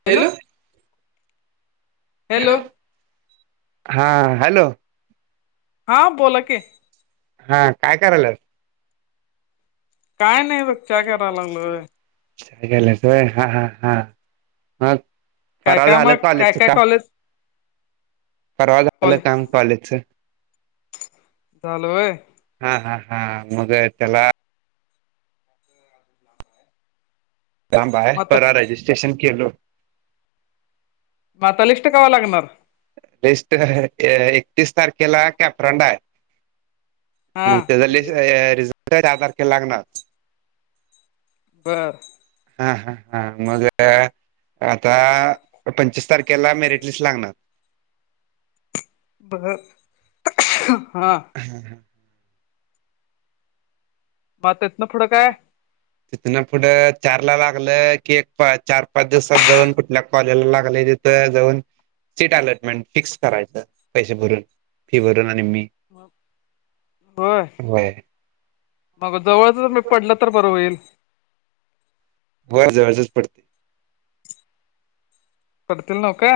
Hello hello हा hello हां बोलाकी हा काय करायल्यात काय नाही बघ च्या कराय लागलोय च्या घ्यायलास व्हय हा हा हा मग काय पररावा काय झालं मग काय कॉलेजच काय काम कॉलेज परवा झालं कॉलेज काम कॉलेजच झालं व्हय हा हा हा मग त्याला कांब हाय म आता परवा रेजिस्ट्रेशन केलो मग आता लीस्ट कवा लागणार लिस्ट एकतीस तारखेला कॅपराउंड हाय हा मग त्याचा रिझल्ट दहा तारखेला लागणार बर हा हा हा मग आता पंचवीस तारखेला मेरिट लिस्ट लागणार बर हा म हा हा मग तिथनं पुढं काय तिथनं पुढं चारला लागलं की एक चार पाच दिवसात जाऊन कुठल्या कॉलेजला लागलय तिथं जाऊन सीट अलॉटमेंट फिक्स करायचं पैसे भरून फी भरून आणि मी होय मग जवळच पडलं तर बरं होईल व्हय जवळचच पडतय बघतील न्हवका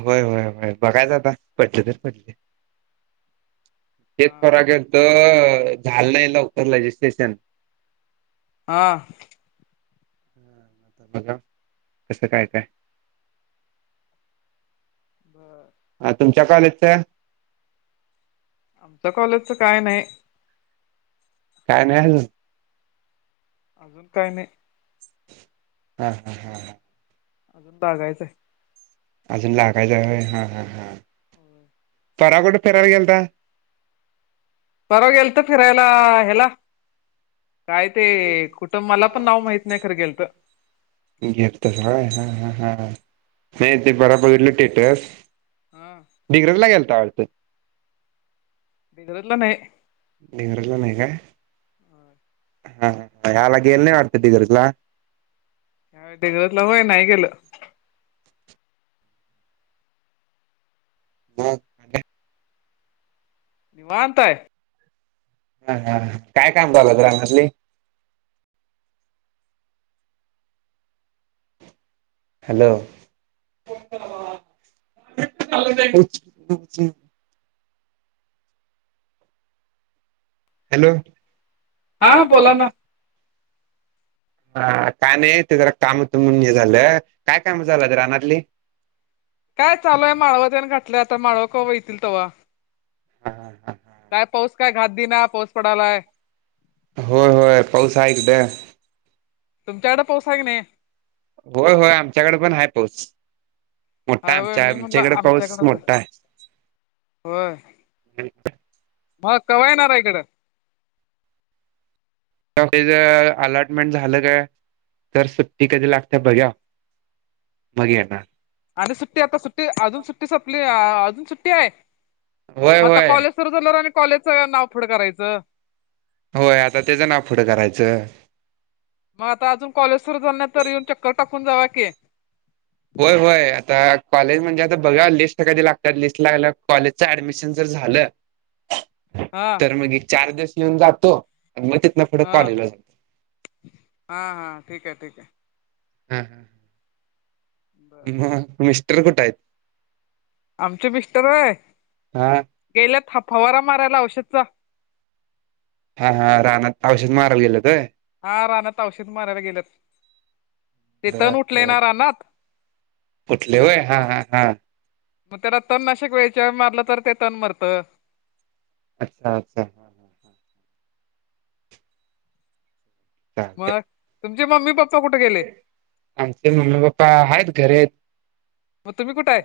होय होय होय बघायच आता पडले तर पडले एक [unintelligible] तर झालं नाही लवकर रजिस्ट्रेशन हां. आता बघा कसं काय काय? बरं हा तुमच्या कॉलेजचं. तर कॉलेजचं काय नाही काय नाही अजून अजून काही नाही हा हा हा अजून बगायचं अजून लागायचंय व्हय हा हा हा व्हय. परवा कुठं फिरयला गेलता. परवा गेलतो फिरायला हे ला. काय ते कुठं मला पण नाव माहित नाही खरं गेलतं. घेतलय हा ह ह नाही ते परवा बघितलं स्टेटस. हा डिग्रज ला गेलता वाटतं डिग्रज ला नाही. डिग्रज नाही का? हा ह्या वेळेला गेल नाही वाढत डिग्रज ला? डिग्रज ला व्हय नाही गेलो. हा. निवांत हाय. हा हा काय काम चालू आहित रानातलि? हॅलो [unintelligible] हॅलो हां बोला ना. हा का नाही ते जरा काम त म्हणून हे झालं काय काम चालू हाईत रानातली? काय चालू आहे माळव त्यान घातलं आता माळवा कवा येतील तव्हा हा हा हा. काय पाऊस काय घात दिना, पाऊस पडालाय. होय होय पाऊस हाय इकडं. तुमच्याकडे पाऊस हाय काय नाही? होय होय आमच्याकडे पण आहे पाऊस. मोठा हाय होय आमच्या मी म्हटलं आमच्याकड पाऊस आमच्याकडच मोठा आहे. होय मग कवा येणार इकडं? जर [unintelligible] अलॉटमेंट झालं, काय तर सुट्टी कधी लागते बघुया. मग येणार आणि सुट्टी, आता सुट्टी अजून सुट्टी सपली अजून सुट्टी आहे होय मग आता होय कॉलेज सुरू झाल्यावर आणि कॉलेजचं नाव पुढं करायचं. होय आता त्याचं नाव पुुढं करायचं. मग आता अजून कॉलेज सुरू झाल नाही, तर येऊन चक्कर टाकून जावा कि. होय होय आता कॉलेज म्हणजे आता बघा लिस्ट कधी लागतात लिस्ट लागयला कॉलेज ऍडमिशन जर झालं हा. तर मग चार दिवस येऊन जातो आणि तिथनं मग हा, हा हा ठीक आहे ठीक आहे. हम बर ह मिस्टर कुठं आहेत? आमचे मिस्टर होय हा गेल्यात फवारा मारायला औषधच. हा हा रानात औषध माराय गेल्यात व्हय. हा रानात औषध मारायला गेलेत, ते तन उठलेय ना रानात. उठलय होय हा हा हा. मग त्याला तण नाशक वेळच्या वेळी मारलं तर ते तण मरत. अच्छा अच्छा चालतय मग तुमचे मम्मी, पप्पा कुठे गेले आमचे मम्मी, पप्पा आहेत घरी आहेत. म तुम्ही कुठं आहे?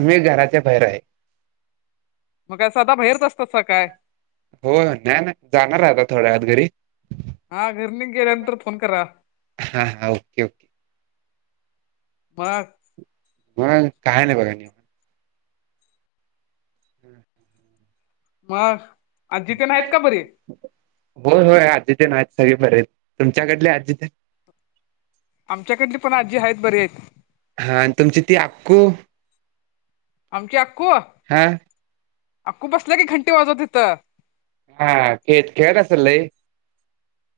मी घराच्या बाहेर हाय. मग काय सदा बाहेरच असतासा काय? ओ नाही ना जाणार हाय थोड्या वेळात घरी. हा घर तेन गेल्यानंतर फोन करा. हा हा ओके ओके. मग‌? म काय नाही बघा हम्म मग आज्जीतन आहेत का बरी? हो होय आज्जीतन आहेत सगळी बरे तुमच्याकडले आज्य आमच्याकडली पण आजी आहेत बरी आहेत. हा आणि तुमची ती अक्कू? आमची अक्कू हा अक्कू बसल्या की घंटी वाजवत हीत हा खे खेळत असेल लय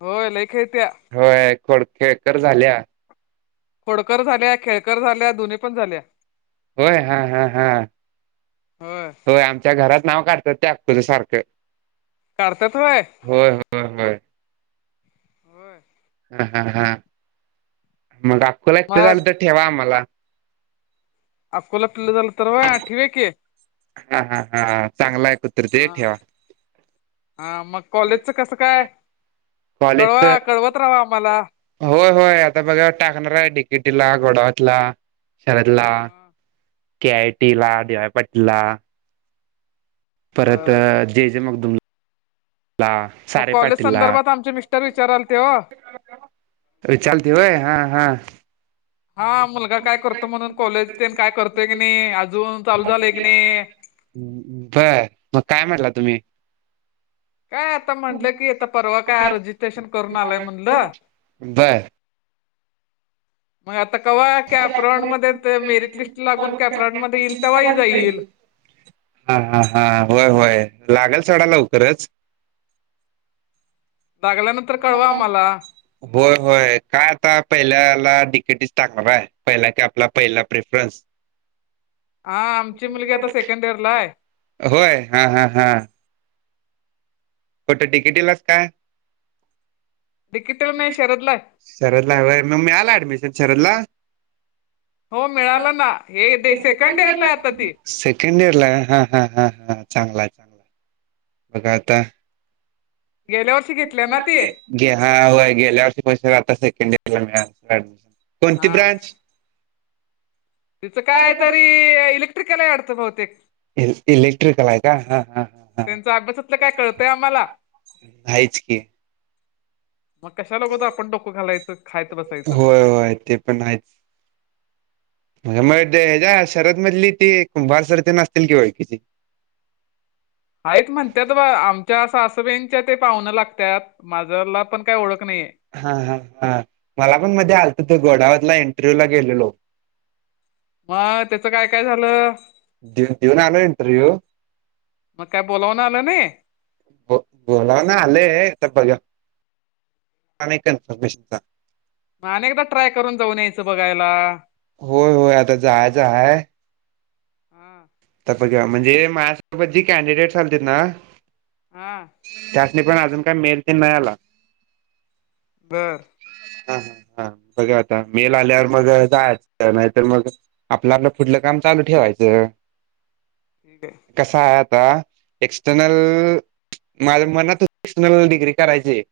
होय लय खेळत्या. होय खोड, खेळकर झाल्या खोडकर झाल्या खेळकर झाल्या दोन्ही पण झाल्या. होय हा हा हा होय आमच्या घरात नाव काढतात ते अखुझ सारखं. काढतात होय. होय होय होय. हो. ह हा हा मग आपखं लाटं मग झालं तर ठेवा आम्हाला. अकला पिले झाला तरर व आठ वे क [unintelligible] हा हा हा चांगला आहे कुत्र ते हा ठेवा. हा मग कॉलेजचं कसं काय कॉलेजच कळवा कळवत राहावा आम्हाला. होय होय आता बघा टाकणार आहे डिकेटीला गोडावतला. शरद ला के आय टी ला डीवाय पाटील ला. परत बर जे जे मगदुमला मग सारे कॉलेज पाटीलला संदर्भात आमचे मिस्टर विचाराल तेव. रिचा आरती होय हा हा. हा मुलगा काय करतो म्हणून कॉलेज काय करतोय की नाही अजून चालू झालेय की नाही. बर मग काय म्हटलं तुम्ही. काय आता म्हणलं की आता परवा काय रजिस्ट्रेशन करून आलंय म्हटलं. व [inaudible] मध्ये मेरिट लिस्ट लागून कॅपराऊंड मध्ये येईल तेव्हाही जाईल [unintelligible] हा हा हा होय होय लागेल सोडा लवकरच. लागल्यानंतर हो कळवा आम्हाला नका. होय होय काय आता पहिल्याला डिकेटीस टाकणार आहे पहिला की आपला पहिला प्रेफरन्स. हा आमची मुलगी आता सेकंड इयर ला आहे. होय हा हा हा. कुटं डिकेटीलास काय. डी के टी ल नाही शरदला हाय. शरद ला होय मग मिळालं ऍडमिशन शरदला हो मिळाला ना हे दे सेकंड इयर ला हाय ती. सेकंड इयर ला हा हां हां हां चांगला आहे. मग आत्ता गेल्याव [unintelligible] हा होय गेल्या वर्षी फस्ट आता सेकंड इयर ला मिळालं काय अडच [unintelligible] कोणती हा ब्रांच? तिचं काय तरी इलेक्ट्रिकल आहे वाढत बहुतेक. इल इलेक्ट्रिकल आहे काय हा हा हा हा. त्यांचा अभ्यासातलं काय कळतंय आम्हाला आहेयच की. मग कशाल होत आपण डोकं घालायचं खायत बसायचं. हो हो तेप पण हायच. मग द ह्याच्या शरद मधली ती कुंभार सर तीम आसतील कि ओळखीची. हायत म्हणतात बा आमच्या सासुबईंच्या ते पाहुण लागतात. म [unintelligible] पण काही ओळख नाहीये. हा हा हा मला पण मध्ये आलत ते घोडावतला एंटरव्ह्यू ला गेलेलो. म त्याचं काय काय झालं? दु दीऊन आलो इंटरव्ह्यू. मग काय बोलावन आलं नाही? ब बोलावन आलेय आता बघ्याव. [unintelligible] नाही कन्फर्मेशनचा. म आणि एकदा ट्राय करून जाऊन यायचं बघायला. होय होय आता जायचं हाय. हम्म आता बघा. म्हणजे मायासोबत जे कॅनडिडेट आलतेत ना हा त्यासनी पण अजून काय मेल तेन नाही आला. बर हा हा बघा आता. मेल आल्यावर मग जायच. नाहीतर मग आपल आपल पुढल काम चालू ठेवायच. [unintelligible] कसाय आता एक्सटर्नल माझ मनात होत डिग्री करायचीये.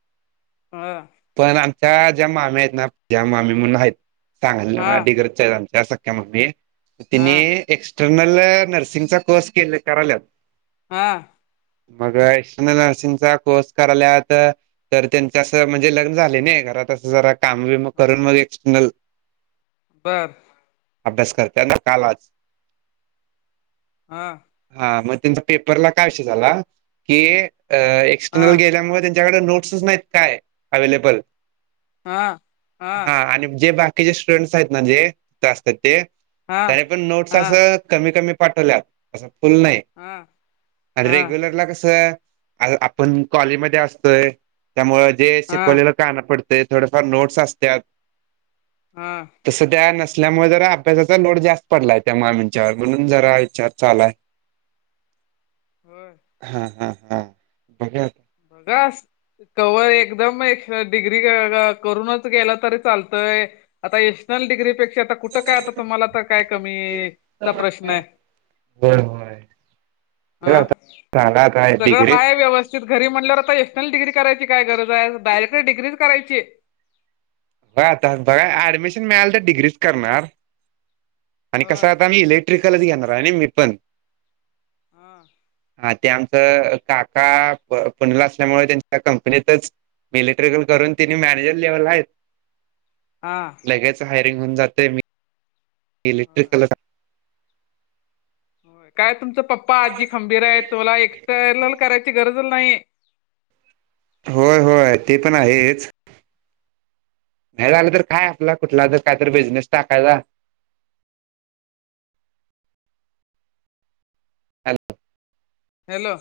हा पण आमच्या ज्या माम्या आहेत ना त्या मामी म्हणून आहेत. सांगायला हा डिग्रजच्या आहेत आमच्या अस हा तीनी एक्सटर्नल नर्सिंगचा कोर्स केले काराल्यात. हा मग एक्स्टर्नल नर्सिंगचा कोर्स कराल्यात. तर त्यांच असं म्हणजे लग्न झाले नाही. घरात असं जरा काम बीम करून मग एक्सटर्नल [unintelligible] अभ्यास करतात ना काल आज. हा हा मग त्यांचा पेपरला काय विषय झाला. की एक्सटर्नल गेल्यामुळ त्यांच त्यांच्याकड नोट्स नाहीत काय अवेलेबल. हा आणि जे बाकी स्टुडंटस आहेत ना जे असतात ते. त्याने पण नोटस अस कमी कमी पाठवल्यात. अस फुल नाही. आणि रेग्युलरला कस आपण कॉलेजमध्ये असतोय. त्यामुळे जे शिकवलेल कानावर पडतय. थोडेफार नोट्स असत्यात. हा तस त्या नसल्यामुळे जरा अभ्यासाचा लोड जास्त पडलाय त्या मामींवर. विचार म्हणून जरा विचार चालू हाय. हा हा हा बघा [unintelligible] कवर एकदम एक डिग्री करूनच गेलं तरी चालतय. आता एशनल डिग्रीपेक्षा आता कुठं काय आता तुम्हाला तर काय कमीचा प्रश्न आहे. होय होय हा याला काय सगळं डिग्री हाय व्यवस्थित घरी म्हणल्यावर आता एशनल डिग्री करायची काय गरज आहे. डायरेक्ट डिग्री करायची. बघ आता बघा ऍडमिशन मिळाल तर मी डिग्रीच करणार. आणि कस होय आता मी इले ट्रिकलच घेणार आहे नी मी पण. हा हा ते आमचं काका पुण्याला असल्यामुळ त्यांच्या कंपनीतच इलेक्ट्रिकल करून तिनी हा मॅनेजर लेवलला हायत. हा हायरिंग होऊन जात मी‌ इलेक्ट्रिकल होय. काय तुमच पप्पा आजी खंबीर आहे. तुला एस्टनल करायची गरजच नाही. होय होय ते पण आहेच. नाही झालं तर काय, आपला कुठला तर काय बिझनेस टाकायचा. हॅलो हॅलो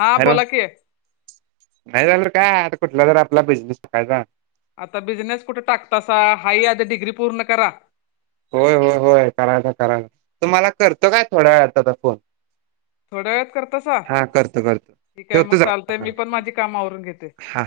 हा हॅलो बोला की नाही झाल काय आता कुठला तर आपला बिझनेस टाकायचा. आता बिझनेस कुठे टाकतासा. हाई आधी डिग्री पूर्ण करा. होय होय होय करायच करायच. तुम्हाला करतो काय थोड्या वेळात आता फोन. थोड्या वेळात करतसा. हा करतो करतो ठिक आहे मग ठेवतो चालतय जरा मी पण माझी काम आवरून घेते‌. हा हा